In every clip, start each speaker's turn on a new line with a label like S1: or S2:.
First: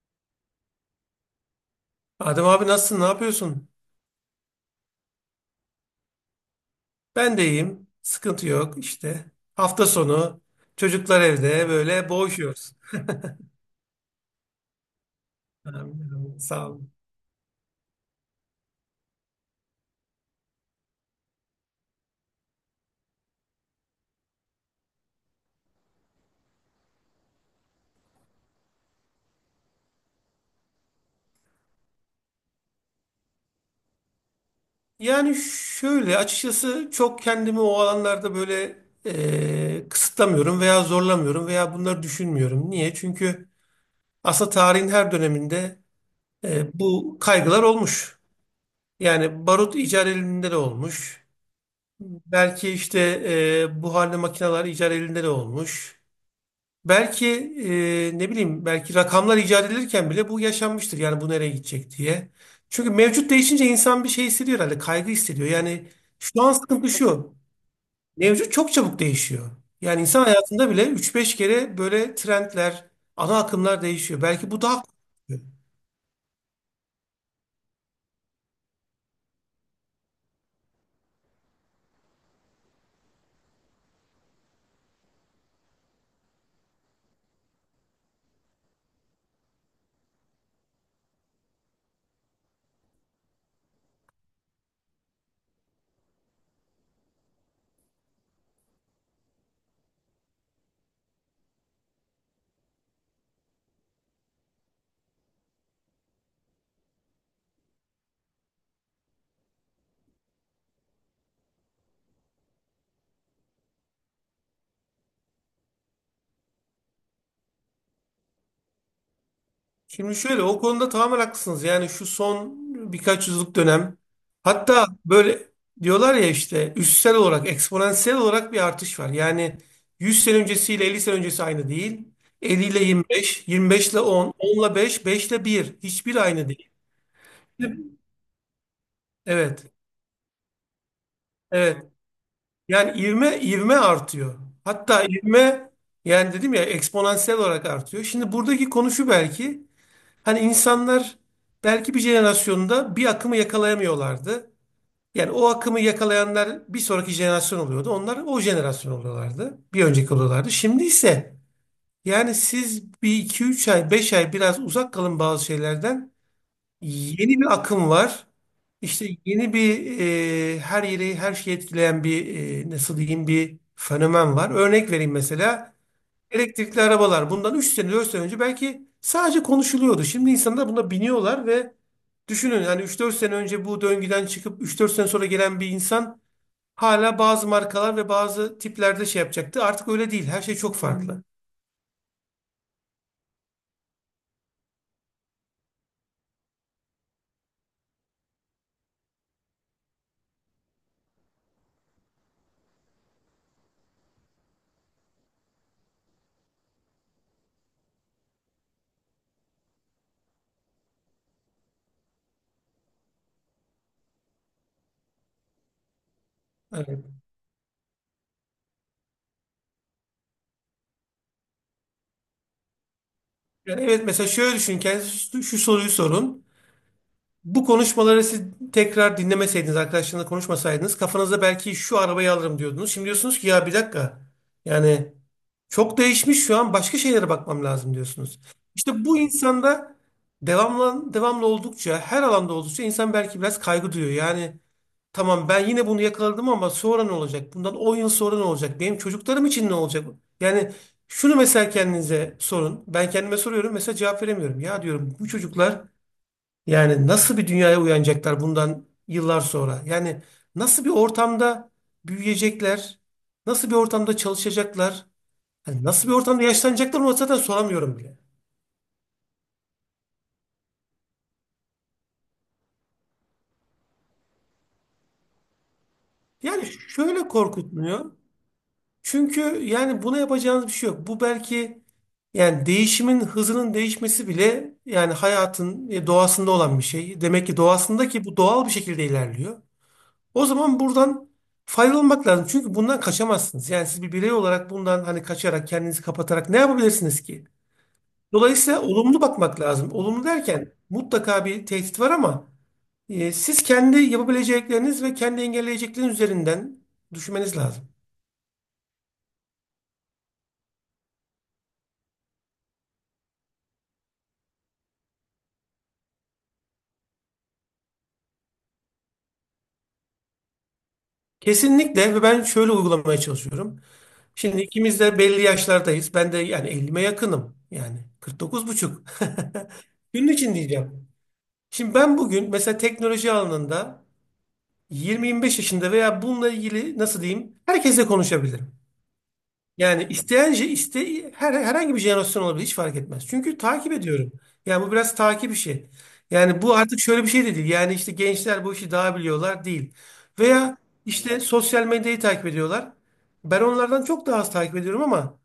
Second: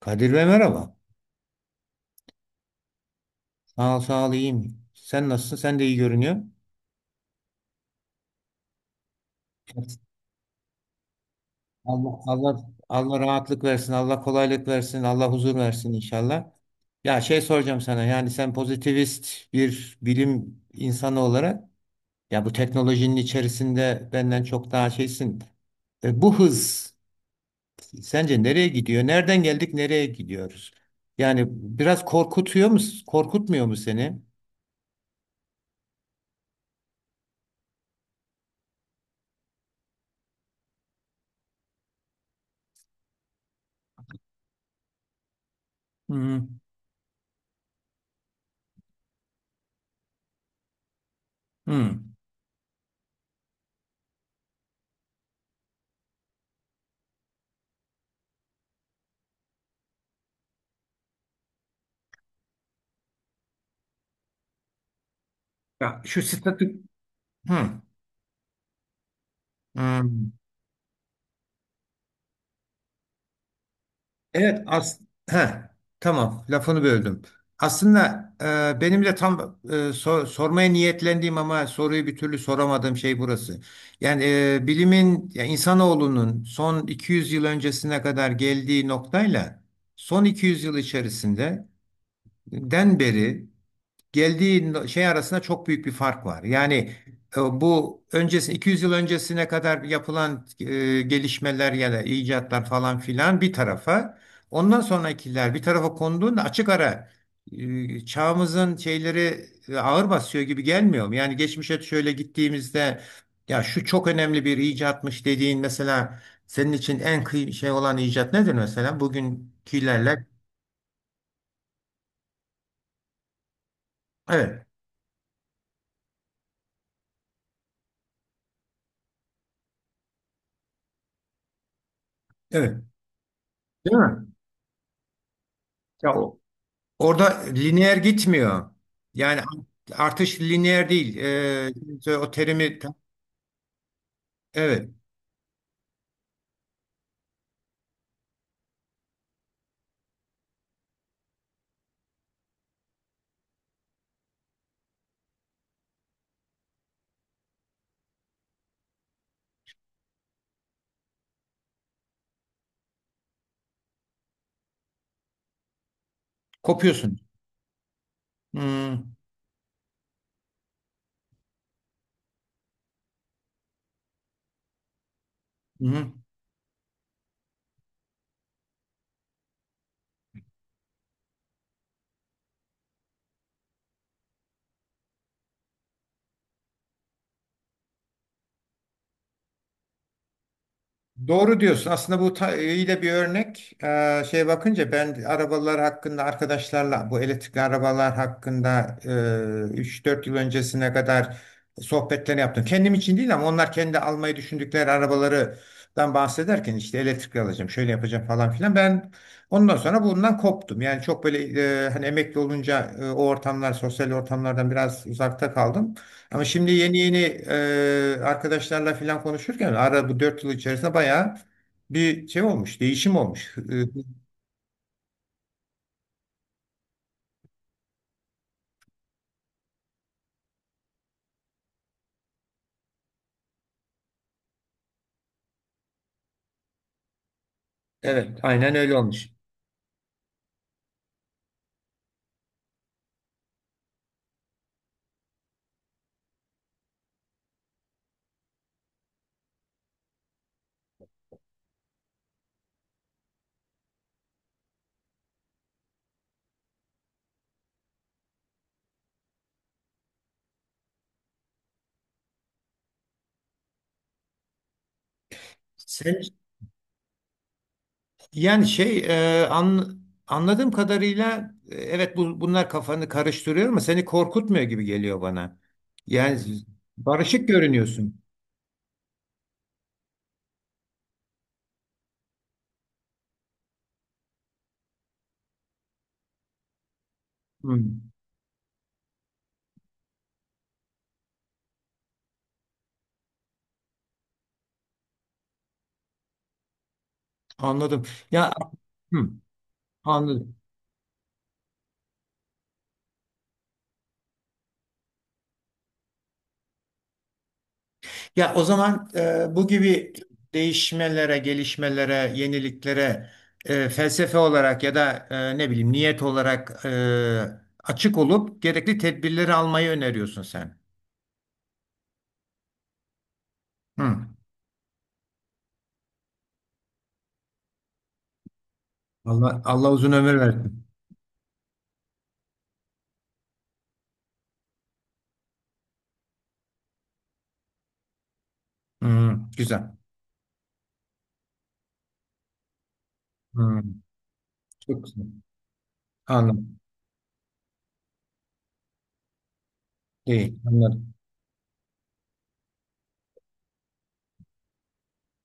S1: Kadir Bey, merhaba.
S2: Adem abi nasılsın? Ne yapıyorsun?
S1: Sağ ol, sağ ol, iyiyim. Sen nasılsın? Sen de iyi görünüyor.
S2: Ben de iyiyim. Sıkıntı yok işte. Hafta sonu çocuklar evde böyle
S1: Allah Allah.
S2: boğuşuyoruz.
S1: Allah rahatlık versin, Allah kolaylık versin, Allah huzur versin
S2: Anladım,
S1: inşallah.
S2: sağ olun.
S1: Ya şey soracağım sana. Yani sen pozitivist bir bilim insanı olarak ya bu teknolojinin içerisinde benden çok daha şeysin. Bu hız sence nereye gidiyor? Nereden geldik, nereye gidiyoruz? Yani biraz korkutuyor mu, korkutmuyor mu seni?
S2: Yani şöyle açıkçası çok kendimi o alanlarda böyle kısıtlamıyorum veya zorlamıyorum veya bunları düşünmüyorum. Niye? Çünkü aslında tarihin her döneminde
S1: Hı
S2: bu kaygılar olmuş. Yani barut icat elinde de olmuş.
S1: hı.
S2: Belki işte buharlı makineler icat elinde de olmuş. Belki ne bileyim belki rakamlar icat edilirken bile bu yaşanmıştır. Yani bu nereye gidecek diye. Çünkü mevcut değişince insan bir şey hissediyor herhalde. Kaygı hissediyor. Yani
S1: Ya şu
S2: şu an
S1: statik.
S2: sıkıntı şu.
S1: Hı.
S2: Mevcut çok çabuk değişiyor. Yani insan
S1: Hmm.
S2: hayatında bile üç beş kere böyle trendler, ana akımlar değişiyor. Belki bu
S1: Evet.
S2: daha korkutucu.
S1: Heh. Tamam, lafını böldüm. Aslında benim de tam sormaya niyetlendiğim ama soruyu bir türlü soramadığım şey burası. Yani bilimin ya insanoğlunun son 200 yıl öncesine kadar geldiği noktayla son 200 yıl içerisinde den beri geldiği şey arasında çok büyük bir fark var. Yani bu öncesi 200 yıl öncesine kadar yapılan gelişmeler ya da icatlar falan filan bir tarafa, ondan sonrakiler bir tarafa konduğunda açık ara çağımızın şeyleri ağır basıyor gibi gelmiyor mu? Yani geçmişe şöyle gittiğimizde ya şu çok önemli bir icatmış dediğin mesela senin için en şey olan icat nedir mesela?
S2: Şimdi
S1: Bugünkülerle.
S2: şöyle o konuda tamamen haklısınız. Yani şu son birkaç yüzyıllık dönem
S1: Evet.
S2: hatta böyle diyorlar ya işte üstsel olarak eksponansiyel olarak bir artış var. Yani 100 sene öncesiyle 50 sene öncesi aynı değil. 50 ile
S1: Evet.
S2: 25, 25
S1: Değil
S2: ile
S1: mi?
S2: 10, 10 ile 5, 5 ile 1.
S1: Ya
S2: Hiçbir
S1: o-
S2: aynı değil.
S1: Orada lineer gitmiyor. Yani
S2: Evet,
S1: artış lineer değil.
S2: evet.
S1: O terimi
S2: Yani ivme ivme artıyor.
S1: evet
S2: Hatta ivme yani dedim ya eksponansiyel olarak artıyor. Şimdi buradaki konu şu belki. Hani insanlar belki bir jenerasyonda bir akımı yakalayamıyorlardı. Yani o akımı yakalayanlar bir sonraki jenerasyon oluyordu. Onlar o jenerasyon oluyorlardı. Bir önceki oluyorlardı. Şimdi ise yani siz bir iki üç ay, 5 ay biraz uzak kalın bazı şeylerden.
S1: kopuyorsun.
S2: Yeni bir akım var. İşte
S1: Hmm,
S2: yeni bir her yeri her şeyi etkileyen bir nasıl diyeyim bir fenomen var. Örnek vereyim mesela.
S1: hı hı.
S2: Elektrikli arabalar bundan 3 sene 4 sene önce belki sadece konuşuluyordu. Şimdi insanlar buna biniyorlar ve düşünün yani 3-4 sene önce bu döngüden çıkıp 3-4 sene sonra gelen bir insan hala bazı markalar ve bazı tiplerde şey yapacaktı. Artık öyle değil. Her şey çok farklı.
S1: Doğru diyorsun. Aslında bu iyi de bir örnek. Şey bakınca ben arabalar hakkında arkadaşlarla bu elektrikli arabalar hakkında 3-4 yıl öncesine kadar sohbetler yaptım. Kendim için değil ama onlar kendi almayı düşündükleri arabalardan bahsederken işte elektrikli alacağım, şöyle yapacağım falan filan. Ben ondan sonra bundan koptum. Yani çok böyle hani emekli olunca o ortamlar, sosyal ortamlardan biraz uzakta kaldım. Ama şimdi yeni
S2: Evet.
S1: yeni arkadaşlarla falan konuşurken ara bu 4 yıl içerisinde bayağı bir şey olmuş, değişim olmuş.
S2: Yani evet mesela şöyle düşün kendinize şu soruyu sorun. Bu konuşmaları siz tekrar dinlemeseydiniz, arkadaşlarınızla konuşmasaydınız kafanızda belki şu arabayı alırım diyordunuz. Şimdi diyorsunuz ki ya bir dakika yani çok değişmiş şu an başka şeylere bakmam lazım
S1: Evet,
S2: diyorsunuz.
S1: aynen öyle
S2: İşte bu
S1: olmuş.
S2: insanda devamlı, devamlı oldukça her alanda oldukça insan belki biraz kaygı duyuyor. Yani tamam ben yine bunu yakaladım ama sonra ne olacak? Bundan 10 yıl sonra ne olacak? Benim çocuklarım için ne olacak? Yani şunu mesela kendinize sorun. Ben kendime soruyorum mesela cevap veremiyorum. Ya diyorum bu çocuklar yani nasıl bir dünyaya uyanacaklar bundan yıllar sonra? Yani nasıl bir ortamda büyüyecekler? Nasıl bir ortamda çalışacaklar? Hani nasıl bir
S1: Sen
S2: ortamda yaşlanacaklar onu zaten soramıyorum bile.
S1: yani anladığım kadarıyla evet bunlar kafanı karıştırıyor ama seni korkutmuyor gibi geliyor bana. Yani
S2: Yani şöyle
S1: barışık
S2: korkutmuyor.
S1: görünüyorsun.
S2: Çünkü yani buna yapacağınız bir şey yok. Bu belki yani değişimin hızının değişmesi bile yani hayatın doğasında olan bir şey. Demek ki doğasında
S1: Hmm,
S2: ki bu doğal bir şekilde ilerliyor. O zaman buradan faydalanmak lazım. Çünkü bundan kaçamazsınız. Yani siz bir birey olarak bundan hani kaçarak kendinizi kapatarak ne yapabilirsiniz ki?
S1: Anladım. Ya
S2: Dolayısıyla olumlu
S1: hmm,
S2: bakmak lazım. Olumlu
S1: anladım.
S2: derken mutlaka bir tehdit var ama siz kendi yapabilecekleriniz ve kendi engelleyecekleriniz üzerinden düşünmeniz lazım.
S1: Ya o zaman bu gibi değişmelere, gelişmelere, yeniliklere felsefe olarak ya da ne bileyim niyet olarak açık olup gerekli tedbirleri almayı öneriyorsun sen.
S2: Kesinlikle ve ben şöyle uygulamaya çalışıyorum.
S1: Hı.
S2: Şimdi ikimiz de belli yaşlardayız. Ben de yani 50'me yakınım. Yani 49 buçuk.
S1: Allah, Allah uzun
S2: Günün
S1: ömür
S2: için
S1: versin.
S2: diyeceğim. Şimdi ben bugün mesela teknoloji alanında 20-25 yaşında veya bununla ilgili nasıl diyeyim herkesle konuşabilirim.
S1: Hı, güzel.
S2: Yani isteyince iste herhangi bir jenerasyon olabilir hiç fark etmez. Çünkü
S1: Hı,
S2: takip ediyorum. Yani bu
S1: çok
S2: biraz
S1: güzel.
S2: takip işi. Yani bu
S1: Anladım.
S2: artık şöyle bir şey de değil. Yani işte gençler bu işi daha biliyorlar değil.
S1: Değil.
S2: Veya
S1: Anladım.
S2: işte sosyal medyayı takip ediyorlar. Ben onlardan çok daha az takip ediyorum ama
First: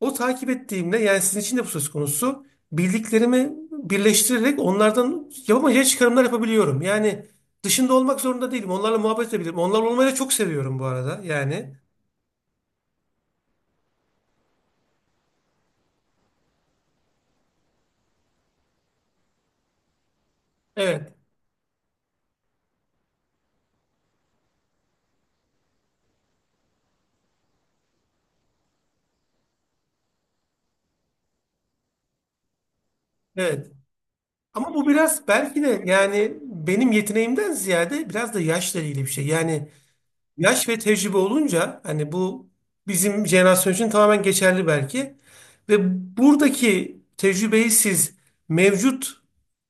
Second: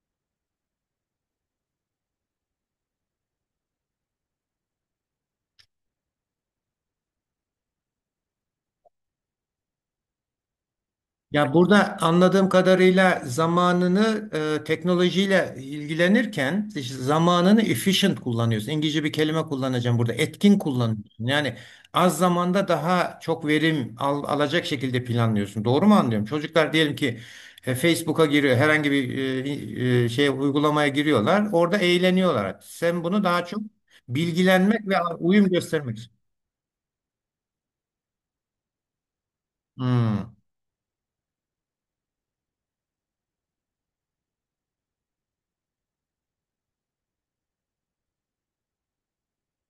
S2: o takip ettiğimde yani sizin için de bu söz konusu bildiklerimi birleştirerek onlardan yapamayacağı çıkarımlar yapabiliyorum. Yani dışında olmak zorunda değilim. Onlarla muhabbet edebilirim. Onlarla olmayı da çok seviyorum bu arada.
S1: Ya
S2: Yani
S1: burada anladığım kadarıyla zamanını teknolojiyle ilgilenirken işte zamanını efficient kullanıyorsun. İngilizce bir kelime kullanacağım burada. Etkin
S2: evet,
S1: kullanıyorsun. Yani az zamanda daha çok verim alacak şekilde planlıyorsun. Doğru mu anlıyorum? Çocuklar diyelim ki Facebook'a giriyor. Herhangi bir şey uygulamaya giriyorlar. Orada eğleniyorlar. Sen bunu daha çok
S2: evet. Ama bu
S1: bilgilenmek ve
S2: biraz
S1: uyum
S2: belki de
S1: göstermek.
S2: yani benim yeteneğimden ziyade biraz da yaşla ilgili bir şey. Yani
S1: Hmm.
S2: yaş ve tecrübe olunca hani bu bizim jenerasyon için tamamen geçerli belki. Ve buradaki tecrübeyi siz mevcut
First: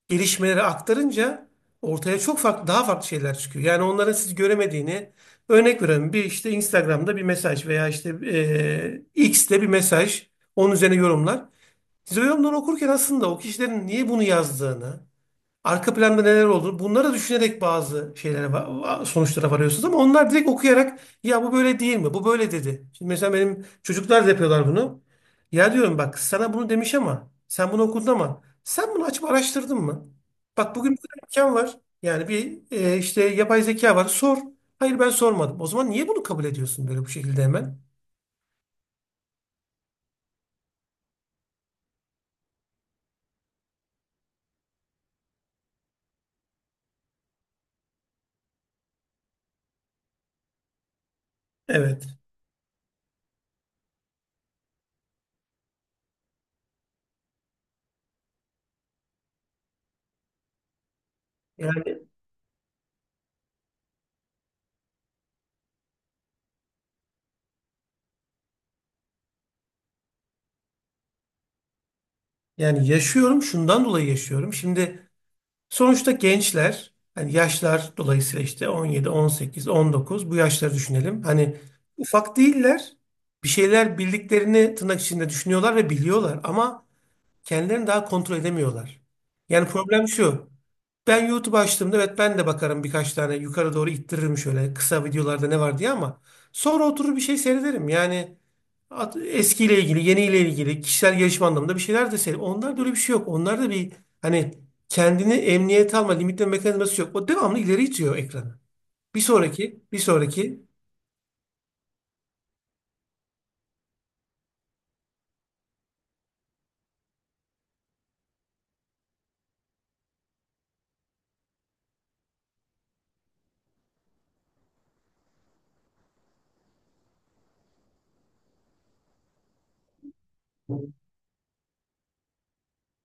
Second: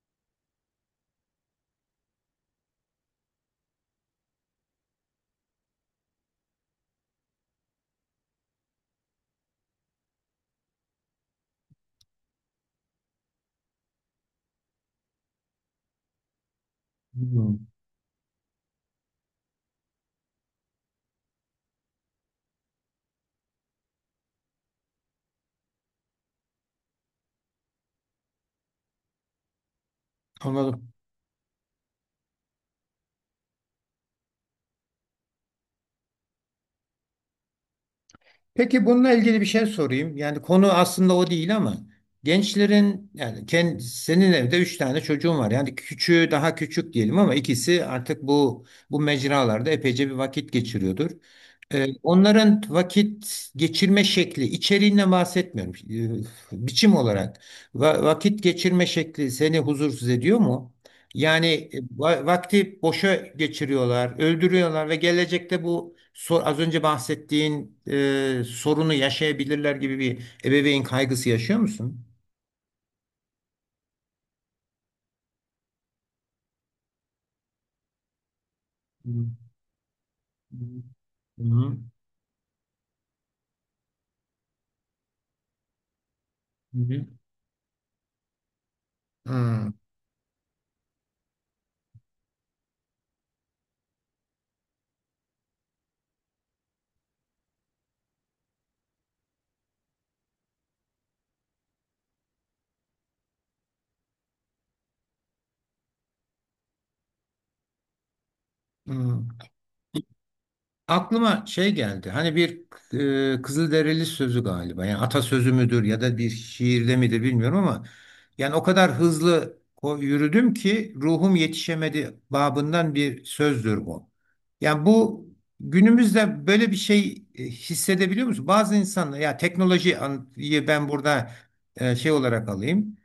S2: gelişmeleri aktarınca ortaya çok farklı, daha farklı şeyler çıkıyor. Yani onların siz göremediğini örnek veriyorum. Bir işte Instagram'da bir mesaj veya işte X'te bir mesaj. Onun üzerine yorumlar. Siz o yorumları okurken aslında o kişilerin niye bunu yazdığını arka planda neler olduğunu bunları düşünerek
S1: Hmm.
S2: bazı şeylere sonuçlara varıyorsunuz ama onlar direkt okuyarak ya bu böyle değil mi? Bu böyle dedi. Şimdi mesela benim çocuklar da yapıyorlar bunu. Ya diyorum bak sana bunu demiş ama sen bunu okudun ama sen bunu açıp araştırdın mı? Bak
S1: Anladım.
S2: bugün bir tane imkan var. Yani bir işte yapay zeka var. Sor. Hayır ben sormadım. O zaman niye bunu kabul ediyorsun böyle bu şekilde hemen?
S1: Peki bununla ilgili bir şey sorayım. Yani konu aslında o değil ama gençlerin yani kendi, senin evde üç tane çocuğun var. Yani küçüğü daha küçük diyelim ama ikisi artık bu mecralarda epeyce bir vakit geçiriyordur.
S2: Evet.
S1: Onların vakit geçirme şekli, içeriğinden bahsetmiyorum. Biçim olarak vakit geçirme şekli seni huzursuz ediyor mu? Yani
S2: Yani
S1: vakti boşa geçiriyorlar, öldürüyorlar ve gelecekte bu az önce bahsettiğin sorunu yaşayabilirler gibi bir ebeveyn kaygısı yaşıyor musun?
S2: yani yaşıyorum şundan dolayı yaşıyorum. Şimdi sonuçta gençler hani yaşlar dolayısıyla işte 17,
S1: Hı
S2: 18, 19 bu
S1: hı.
S2: yaşları düşünelim.
S1: Hı
S2: Hani
S1: hı.
S2: ufak değiller. Bir şeyler bildiklerini tırnak içinde düşünüyorlar ve biliyorlar ama kendilerini daha kontrol edemiyorlar.
S1: Hı
S2: Yani
S1: hı.
S2: problem şu. Ben YouTube açtığımda evet ben de bakarım birkaç tane yukarı doğru ittiririm şöyle kısa videolarda ne var diye ama sonra oturur bir şey seyrederim. Yani eskiyle ilgili, yeniyle ilgili, kişisel gelişim anlamında bir şeyler de söyleyeyim. Onlarda öyle bir şey yok. Onlarda bir hani kendini emniyete alma, limitleme mekanizması yok. O devamlı ileri itiyor ekranı. Bir
S1: Hı.
S2: sonraki, bir sonraki.
S1: Aklıma şey geldi. Hani bir Kızılderili sözü galiba. Yani atasözü müdür ya da bir şiirde midir bilmiyorum ama yani o kadar hızlı yürüdüm ki ruhum yetişemedi babından bir sözdür bu. Yani bu günümüzde böyle bir şey hissedebiliyor musun? Bazı insanlar ya teknolojiyi ben burada şey olarak alayım.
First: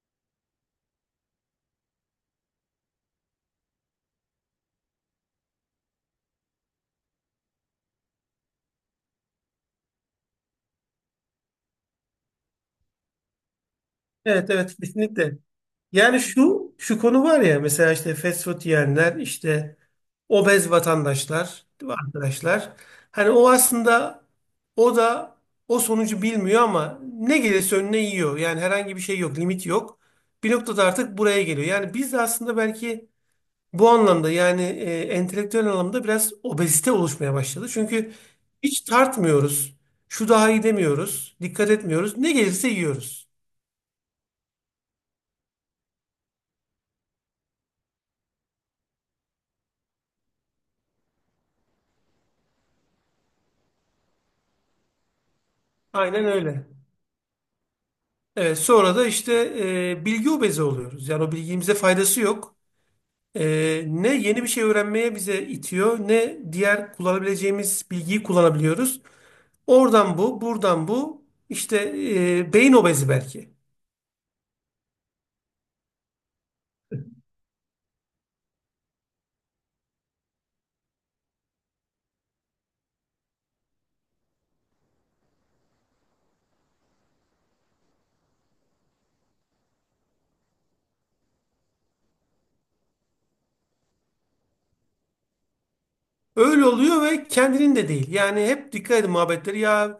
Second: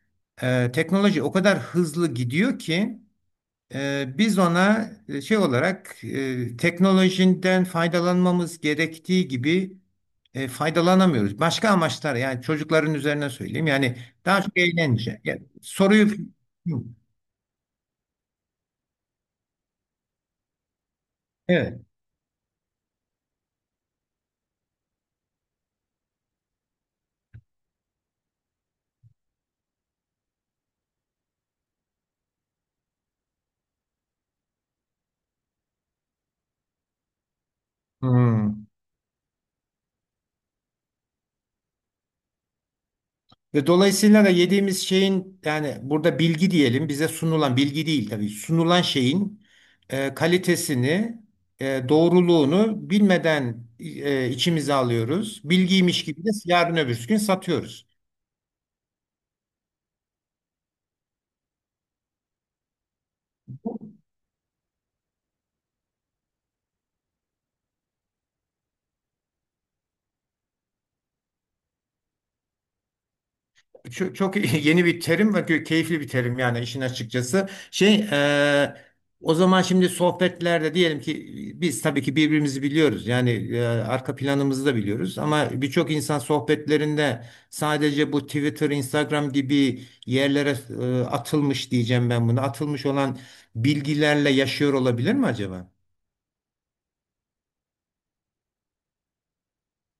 S1: Teknoloji o kadar hızlı gidiyor ki biz ona şey olarak teknolojiden faydalanmamız gerektiği gibi faydalanamıyoruz. Başka amaçlar yani çocukların üzerine söyleyeyim. Yani daha
S2: Evet,
S1: çok
S2: evet,
S1: eğlence.
S2: kesinlikle.
S1: Yani soruyu.
S2: Yani
S1: Hı,
S2: şu şu konu var ya mesela işte fast food yiyenler işte obez vatandaşlar
S1: evet.
S2: değil mi arkadaşlar. Hani o aslında o da o sonucu bilmiyor ama ne gelirse önüne yiyor. Yani herhangi bir şey yok, limit yok. Bir noktada artık buraya geliyor. Yani biz de aslında belki bu anlamda yani entelektüel anlamda biraz obezite oluşmaya başladı. Çünkü
S1: Hmm.
S2: hiç tartmıyoruz. Şu daha iyi demiyoruz. Dikkat etmiyoruz. Ne gelirse yiyoruz.
S1: Ve dolayısıyla da yediğimiz şeyin yani burada bilgi diyelim bize sunulan bilgi değil tabii sunulan şeyin kalitesini doğruluğunu bilmeden içimize alıyoruz. Bilgiymiş gibi
S2: Aynen
S1: de
S2: öyle.
S1: yarın öbürsü gün satıyoruz.
S2: Evet, sonra da işte bilgi obezi oluyoruz. Yani o bilgimize faydası yok. Ne yeni bir şey öğrenmeye bize itiyor, ne diğer kullanabileceğimiz bilgiyi kullanabiliyoruz. Oradan bu, buradan bu. İşte beyin obezi belki.
S1: Çok, çok yeni bir terim ve keyifli bir terim yani işin açıkçası. E, O zaman şimdi sohbetlerde diyelim ki biz tabii ki birbirimizi biliyoruz. Yani arka planımızı da biliyoruz ama birçok insan sohbetlerinde sadece bu Twitter, Instagram gibi yerlere atılmış diyeceğim ben bunu. Atılmış olan bilgilerle yaşıyor olabilir mi acaba?
S2: Öyle oluyor ve kendinin de değil. Yani hep dikkat edin muhabbetleri. Ya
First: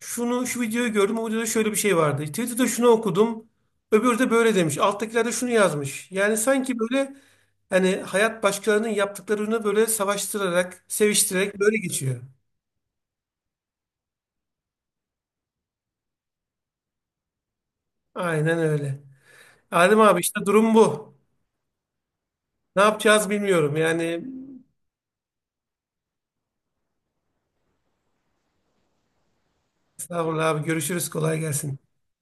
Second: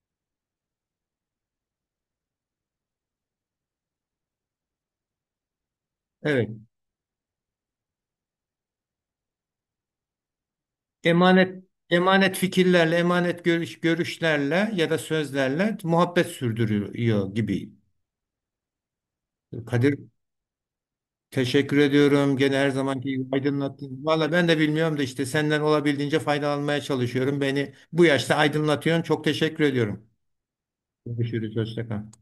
S2: şunu şu videoyu gördüm. O videoda şöyle bir şey vardı. Twitter'da şunu okudum. Öbürü de böyle demiş. Alttakiler de şunu yazmış. Yani
S1: Evet.
S2: sanki böyle hani hayat başkalarının yaptıklarını böyle savaştırarak, seviştirerek
S1: Emanet
S2: böyle geçiyor.
S1: emanet fikirlerle, emanet görüşlerle ya da sözlerle muhabbet sürdürüyor gibi.
S2: Aynen öyle.
S1: Kadir,
S2: Adem abi işte durum bu.
S1: teşekkür ediyorum. Gene her
S2: Ne
S1: zamanki gibi
S2: yapacağız bilmiyorum.
S1: aydınlattın.
S2: Yani
S1: Valla ben de bilmiyorum da işte senden olabildiğince faydalanmaya çalışıyorum. Beni bu yaşta aydınlatıyorsun. Çok teşekkür ediyorum.
S2: estağfurullah abi görüşürüz kolay
S1: Görüşürüz.
S2: gelsin.
S1: Hoşça kal.